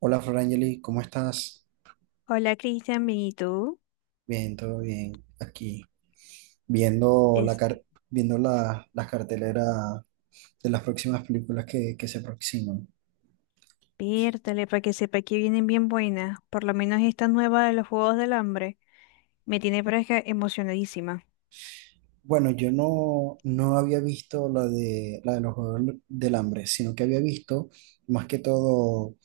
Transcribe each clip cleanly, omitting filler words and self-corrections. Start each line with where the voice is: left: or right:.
right: Hola Florangeli, ¿cómo estás?
left: Hola Cristian, bien, ¿y tú?
right: Bien, todo bien. Aquí viendo la viendo las carteleras de las próximas películas que se aproximan.
left: Despiértale para que sepa que vienen bien buenas. Por lo menos esta nueva de los Juegos del Hambre me tiene pero es que emocionadísima.
right: Bueno, yo no, no había visto la de los Juegos del Hambre, sino que había visto más que todo,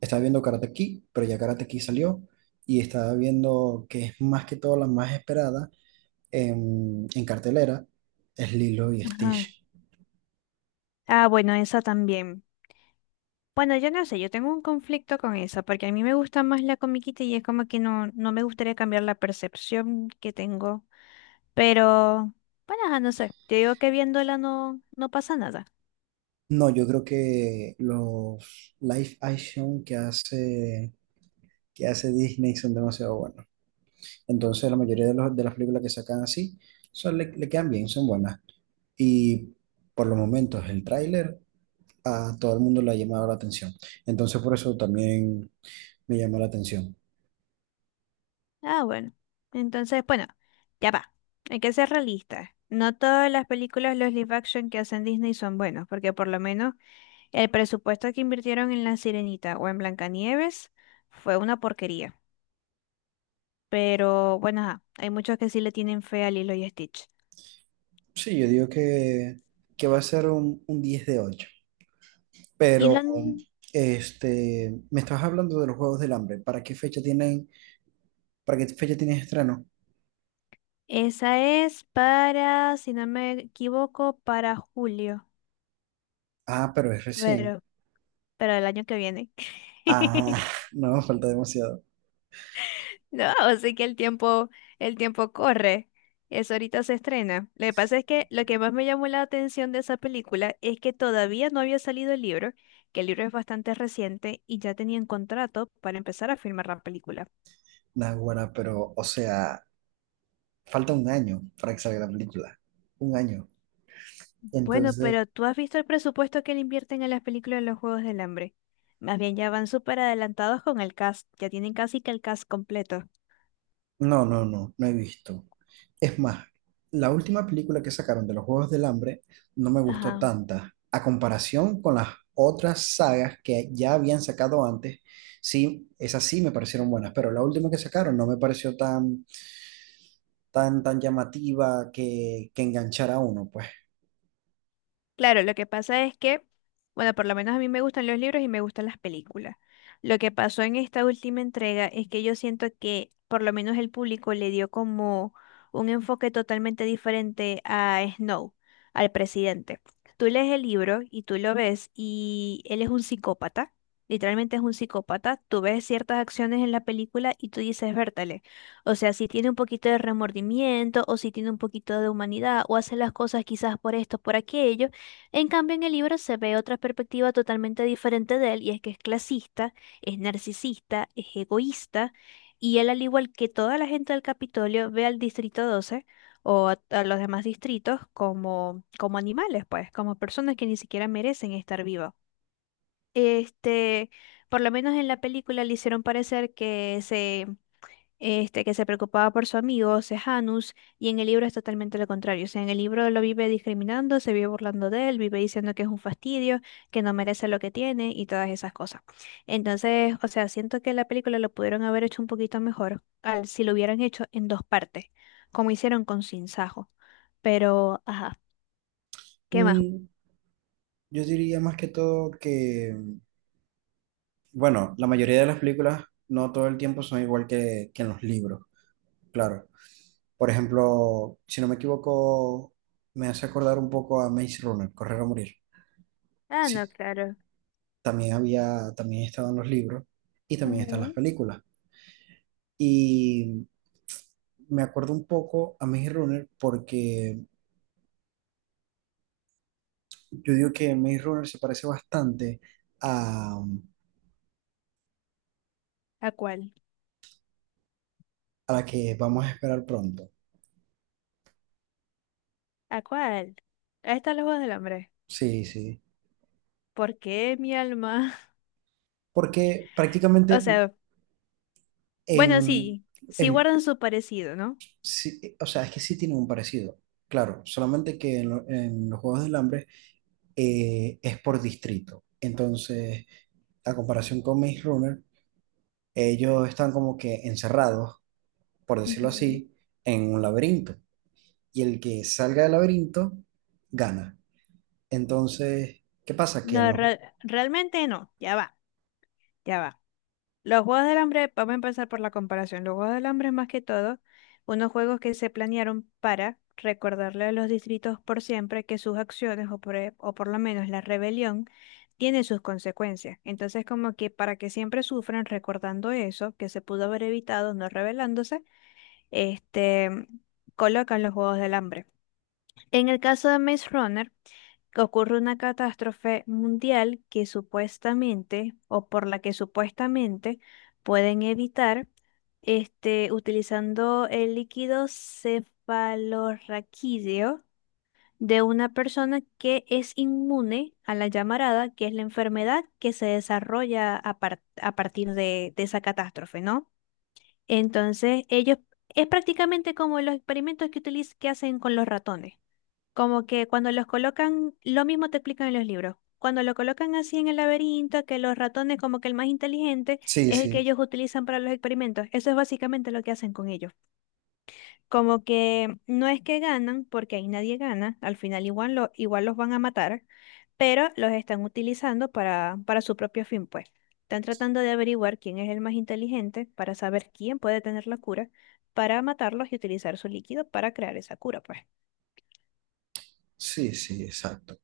right: estaba viendo Karate Kid, pero ya Karate Kid salió, y estaba viendo que es más que todo la más esperada en cartelera, es Lilo y
left: Ajá.
right: Stitch.
left: Ah, bueno, esa también. Bueno, yo no sé, yo tengo un conflicto con esa porque a mí me gusta más la comiquita y es como que no, no me gustaría cambiar la percepción que tengo. Pero, bueno, ajá, no sé, te digo que viéndola no, no pasa nada.
right: No, yo creo que los live action que hace Disney son demasiado buenos. Entonces, la mayoría de las películas que sacan así son, le quedan bien, son buenas. Y por los momentos, el tráiler a todo el mundo le ha llamado la atención. Entonces, por eso también me llamó la atención.
left: Ah, bueno. Entonces, bueno, ya va. Hay que ser realistas. No todas las películas, los live action que hacen Disney son buenos, porque por lo menos el presupuesto que invirtieron en La Sirenita o en Blancanieves fue una porquería. Pero bueno, ajá, hay muchos que sí le tienen fe a Lilo y Stitch.
right: Sí, yo digo que va a ser un 10 de ocho.
left: Y lo
right: Pero
left: han-
right: me estabas hablando de los Juegos del Hambre. ¿Para qué fecha para qué fecha tienen estreno?
left: esa es para, si no me equivoco, para julio,
right: Ah, pero es recién.
left: pero, pero el año que viene.
right: Ah, no, falta demasiado.
left: No, así que el tiempo corre. Eso ahorita se estrena. Lo que pasa es que lo que más me llamó la atención de esa película es que todavía no había salido el libro, que el libro es bastante reciente y ya tenían contrato para empezar a filmar la película.
right: Naguará, pero, o sea, falta un año para que salga la película. Un año.
left: Bueno,
right: Entonces,
left: pero tú has visto el presupuesto que le invierten a las películas de los Juegos del Hambre. Más bien ya van súper adelantados con el cast, ya tienen casi que el cast completo.
right: no, no, no, no he visto. Es más, la última película que sacaron de los Juegos del Hambre no me gustó
left: Ajá.
right: tanta. A comparación con las otras sagas que ya habían sacado antes, sí, esas sí me parecieron buenas, pero la última que sacaron no me pareció tan, tan, tan llamativa que enganchara a uno, pues.
left: Claro, lo que pasa es que, bueno, por lo menos a mí me gustan los libros y me gustan las películas. Lo que pasó en esta última entrega es que yo siento que por lo menos el público le dio como un enfoque totalmente diferente a Snow, al presidente. Tú lees el libro y tú lo ves y él es un psicópata, literalmente es un psicópata. Tú ves ciertas acciones en la película y tú dices, vértale, o sea, si tiene un poquito de remordimiento o si tiene un poquito de humanidad o hace las cosas quizás por esto, por aquello. En cambio, en el libro se ve otra perspectiva totalmente diferente de él, y es que es clasista, es narcisista, es egoísta, y él, al igual que toda la gente del Capitolio, ve al Distrito 12 o a los demás distritos como, como animales, pues, como personas que ni siquiera merecen estar vivas. Este, por lo menos en la película le hicieron parecer que que se preocupaba por su amigo Sejanus, y en el libro es totalmente lo contrario. O sea, en el libro lo vive discriminando, se vive burlando de él, vive diciendo que es un fastidio, que no merece lo que tiene y todas esas cosas. Entonces, o sea, siento que la película lo pudieron haber hecho un poquito mejor al, si lo hubieran hecho en dos partes, como hicieron con Sin Sajo. Pero, ajá, ¿qué más?
right: Mm, Yo diría más que todo bueno, la mayoría de las películas no todo el tiempo son igual que en los libros, claro. Por ejemplo, si no me equivoco, me hace acordar un poco a Maze Runner, Correr o Morir.
left: Ah, no,
right: Sí,
left: claro.
right: también había, también estaba en los libros y también están las
left: Ujú.
right: películas. Y me acuerdo un poco a Maze Runner porque yo digo que Maze Runner se parece bastante a,
left: ¿A cuál?
right: a la que vamos a esperar pronto.
left: ¿A cuál? Ahí está los Juegos del Hambre.
right: Sí, sí,
left: ¿Por qué mi alma?
right: porque
left: O
right: prácticamente
left: sea, bueno,
right: en,
left: sí, sí
right: en-
left: guardan su parecido, ¿no?
right: sí, o sea, es que sí tienen un parecido, claro, solamente que en los Juegos del Hambre es por distrito. Entonces, a comparación con Maze Runner, ellos están como que encerrados, por decirlo
left: Ujú.
right: así, en un laberinto. Y el que salga del laberinto gana. Entonces, ¿qué pasa? Que en
left: No,
right: los...
left: realmente no, ya va, ya va. Los Juegos del Hambre, vamos a empezar por la comparación. Los Juegos del Hambre, más que todo, unos juegos que se planearon para recordarle a los distritos por siempre que sus acciones, o por lo menos la rebelión, tiene sus consecuencias. Entonces, como que para que siempre sufran recordando eso, que se pudo haber evitado no rebelándose, este, colocan los Juegos del Hambre. En el caso de Maze Runner, ocurre una catástrofe mundial que supuestamente, o por la que supuestamente pueden evitar, utilizando el líquido cefalorraquídeo de una persona que es inmune a la llamarada, que es la enfermedad que se desarrolla a partir de esa catástrofe, ¿no? Entonces, ellos, es prácticamente como los experimentos que que hacen con los ratones. Como que cuando los colocan, lo mismo te explican en los libros. Cuando lo colocan así en el laberinto, que los ratones, como que el más inteligente,
right: Sí,
left: es el que
right: sí,
left: ellos utilizan para los experimentos. Eso es básicamente lo que hacen con ellos. Como que no es que ganan, porque ahí nadie gana, al final igual, igual los van a matar, pero los están utilizando para su propio fin, pues. Están tratando de averiguar quién es el más inteligente para saber quién puede tener la cura, para matarlos y utilizar su líquido para crear esa cura, pues.
right: sí, sí, exacto.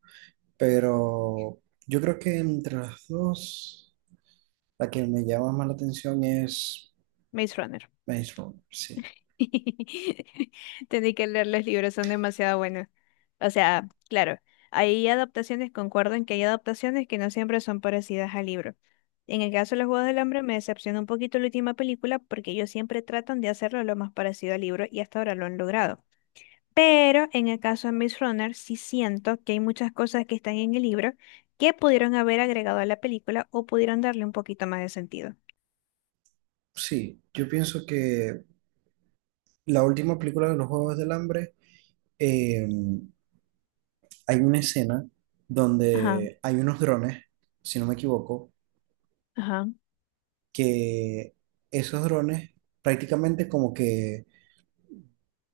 right: Pero yo creo que entre las dos... La que me llama más la atención es
left: Maze Runner.
right: Maze Runner, sí.
left: Tendí que leer los libros, son demasiado buenos. O sea, claro, hay adaptaciones, concuerdo en que hay adaptaciones que no siempre son parecidas al libro. En el caso de los Juegos del Hambre me decepcionó un poquito la última película porque ellos siempre tratan de hacerlo lo más parecido al libro y hasta ahora lo han logrado. Pero en el caso de Miss Runner sí siento que hay muchas cosas que están en el libro que pudieron haber agregado a la película o pudieron darle un poquito más de sentido.
right: Sí, yo pienso que la última película de los Juegos del Hambre, eh, hay una escena
left: Ajá,
right: donde hay unos drones, si no me equivoco,
left: ajá.
right: que esos drones prácticamente como que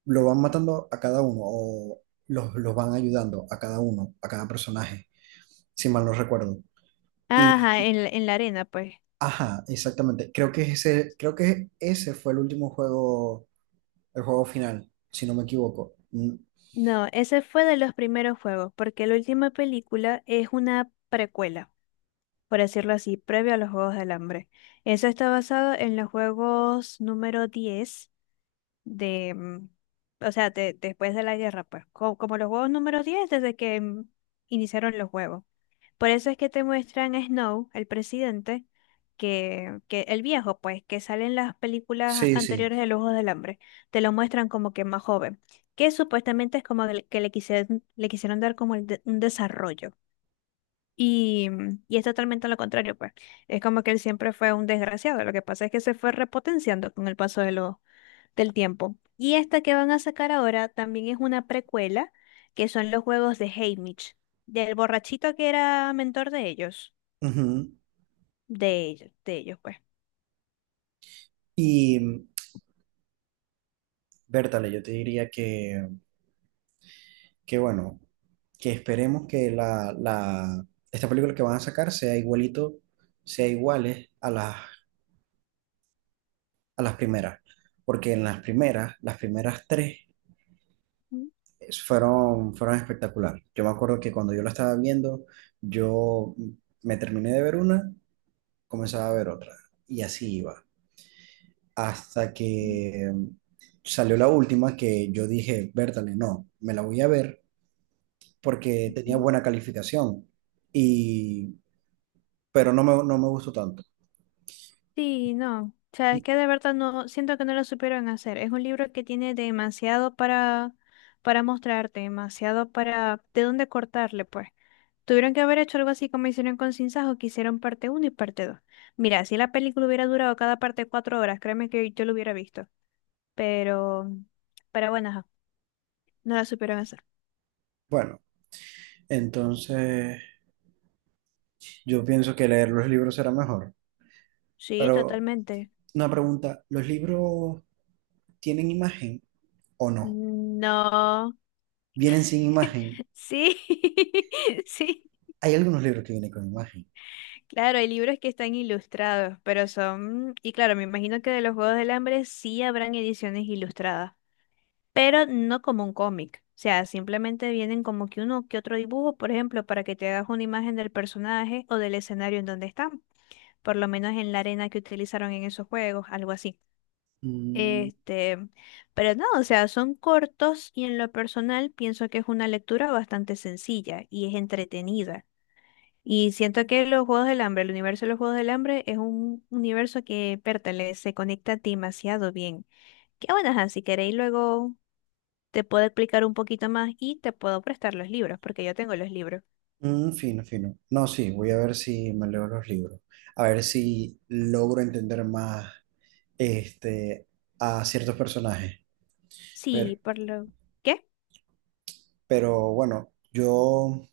right: lo van matando a cada uno o los van ayudando a cada uno, a cada personaje, si mal no recuerdo.
left: Ajá,
right: Y,
left: en la arena, pues.
right: ajá, exactamente. Creo que ese fue el último juego, el juego final, si no me equivoco. Mm,
left: No, ese fue de los primeros juegos, porque la última película es una precuela, por decirlo así, previo a los Juegos del Hambre. Eso está basado en los juegos número 10 de, mm, o sea, después de la guerra, pues, como, los juegos número 10 desde que iniciaron los juegos. Por eso es que te muestran a Snow, el presidente, que el viejo, pues, que sale en las películas
right: sí, sí.
left: anteriores de Los Ojos del Hambre, te lo muestran como que más joven, que supuestamente es como el que le quisieron dar como un desarrollo. Y, y es totalmente lo contrario, pues. Es como que él siempre fue un desgraciado. Lo que pasa es que se fue repotenciando con el paso del tiempo. Y esta que van a sacar ahora también es una precuela, que son los juegos de Haymitch, del borrachito que era mentor de ellos
right: Ujú.
left: de ellos, de ellos, pues.
right: Y Bertale, yo te diría que bueno, que esperemos que la esta película que van a sacar sea igualito, sea iguales a las primeras. Porque en las primeras tres fueron, fueron espectacular. Yo me acuerdo que cuando yo la estaba viendo, yo me terminé de ver una, comenzaba a ver otra. Y así iba, hasta
left: Ujú.
right: que salió la última que yo dije, Bertale, no, me la voy a ver porque tenía buena calificación y, pero no me gustó tanto.
left: Sí, no. O sea, es que de verdad no, siento que no lo supieron hacer. Es un libro que tiene demasiado para mostrarte, demasiado para, de dónde cortarle, pues. Tuvieron que haber hecho algo así como hicieron con Sin Sajo, que hicieron parte uno y parte 2. Mira, si la película hubiera durado cada parte 4 horas, créeme que yo lo hubiera visto. Pero, pero bueno, ajá, no la supieron hacer.
right: Bueno, entonces yo pienso que leer los libros será mejor.
left: Sí,
right: Pero
left: totalmente.
right: una pregunta, ¿los libros tienen imagen o no?
left: No.
right: ¿Vienen sin imagen?
left: Sí, sí.
right: Hay algunos libros que vienen con imagen.
left: Claro, hay libros que están ilustrados, pero son, y claro, me imagino que de los Juegos del Hambre sí habrán ediciones ilustradas, pero no como un cómic. O sea, simplemente vienen como que uno que otro dibujo, por ejemplo, para que te hagas una imagen del personaje o del escenario en donde están, por lo menos en la arena que utilizaron en esos juegos, algo así.
right: Mm,
left: Este, pero no, o sea, son cortos y en lo personal pienso que es una lectura bastante sencilla y es entretenida. Y siento que los Juegos del Hambre, el universo de los Juegos del Hambre es un universo que pertenece, se conecta demasiado bien. Que bueno, ajá, si queréis luego te puedo explicar un poquito más y te puedo prestar los libros, porque yo tengo los libros.
right: fino, fino. No, sí, voy a ver si me leo los libros. A ver si logro entender más este, a ciertos personajes. Pero,
left: Sí, por lo. ¿Qué?
right: pero bueno, yo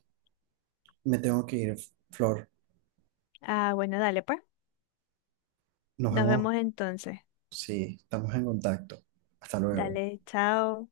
right: me tengo que ir, Flor.
left: Ah, bueno, dale pues.
right: Nos
left: Nos
right: vemos
left: vemos entonces.
right: si estamos en contacto. Hasta luego.
left: Dale, chao.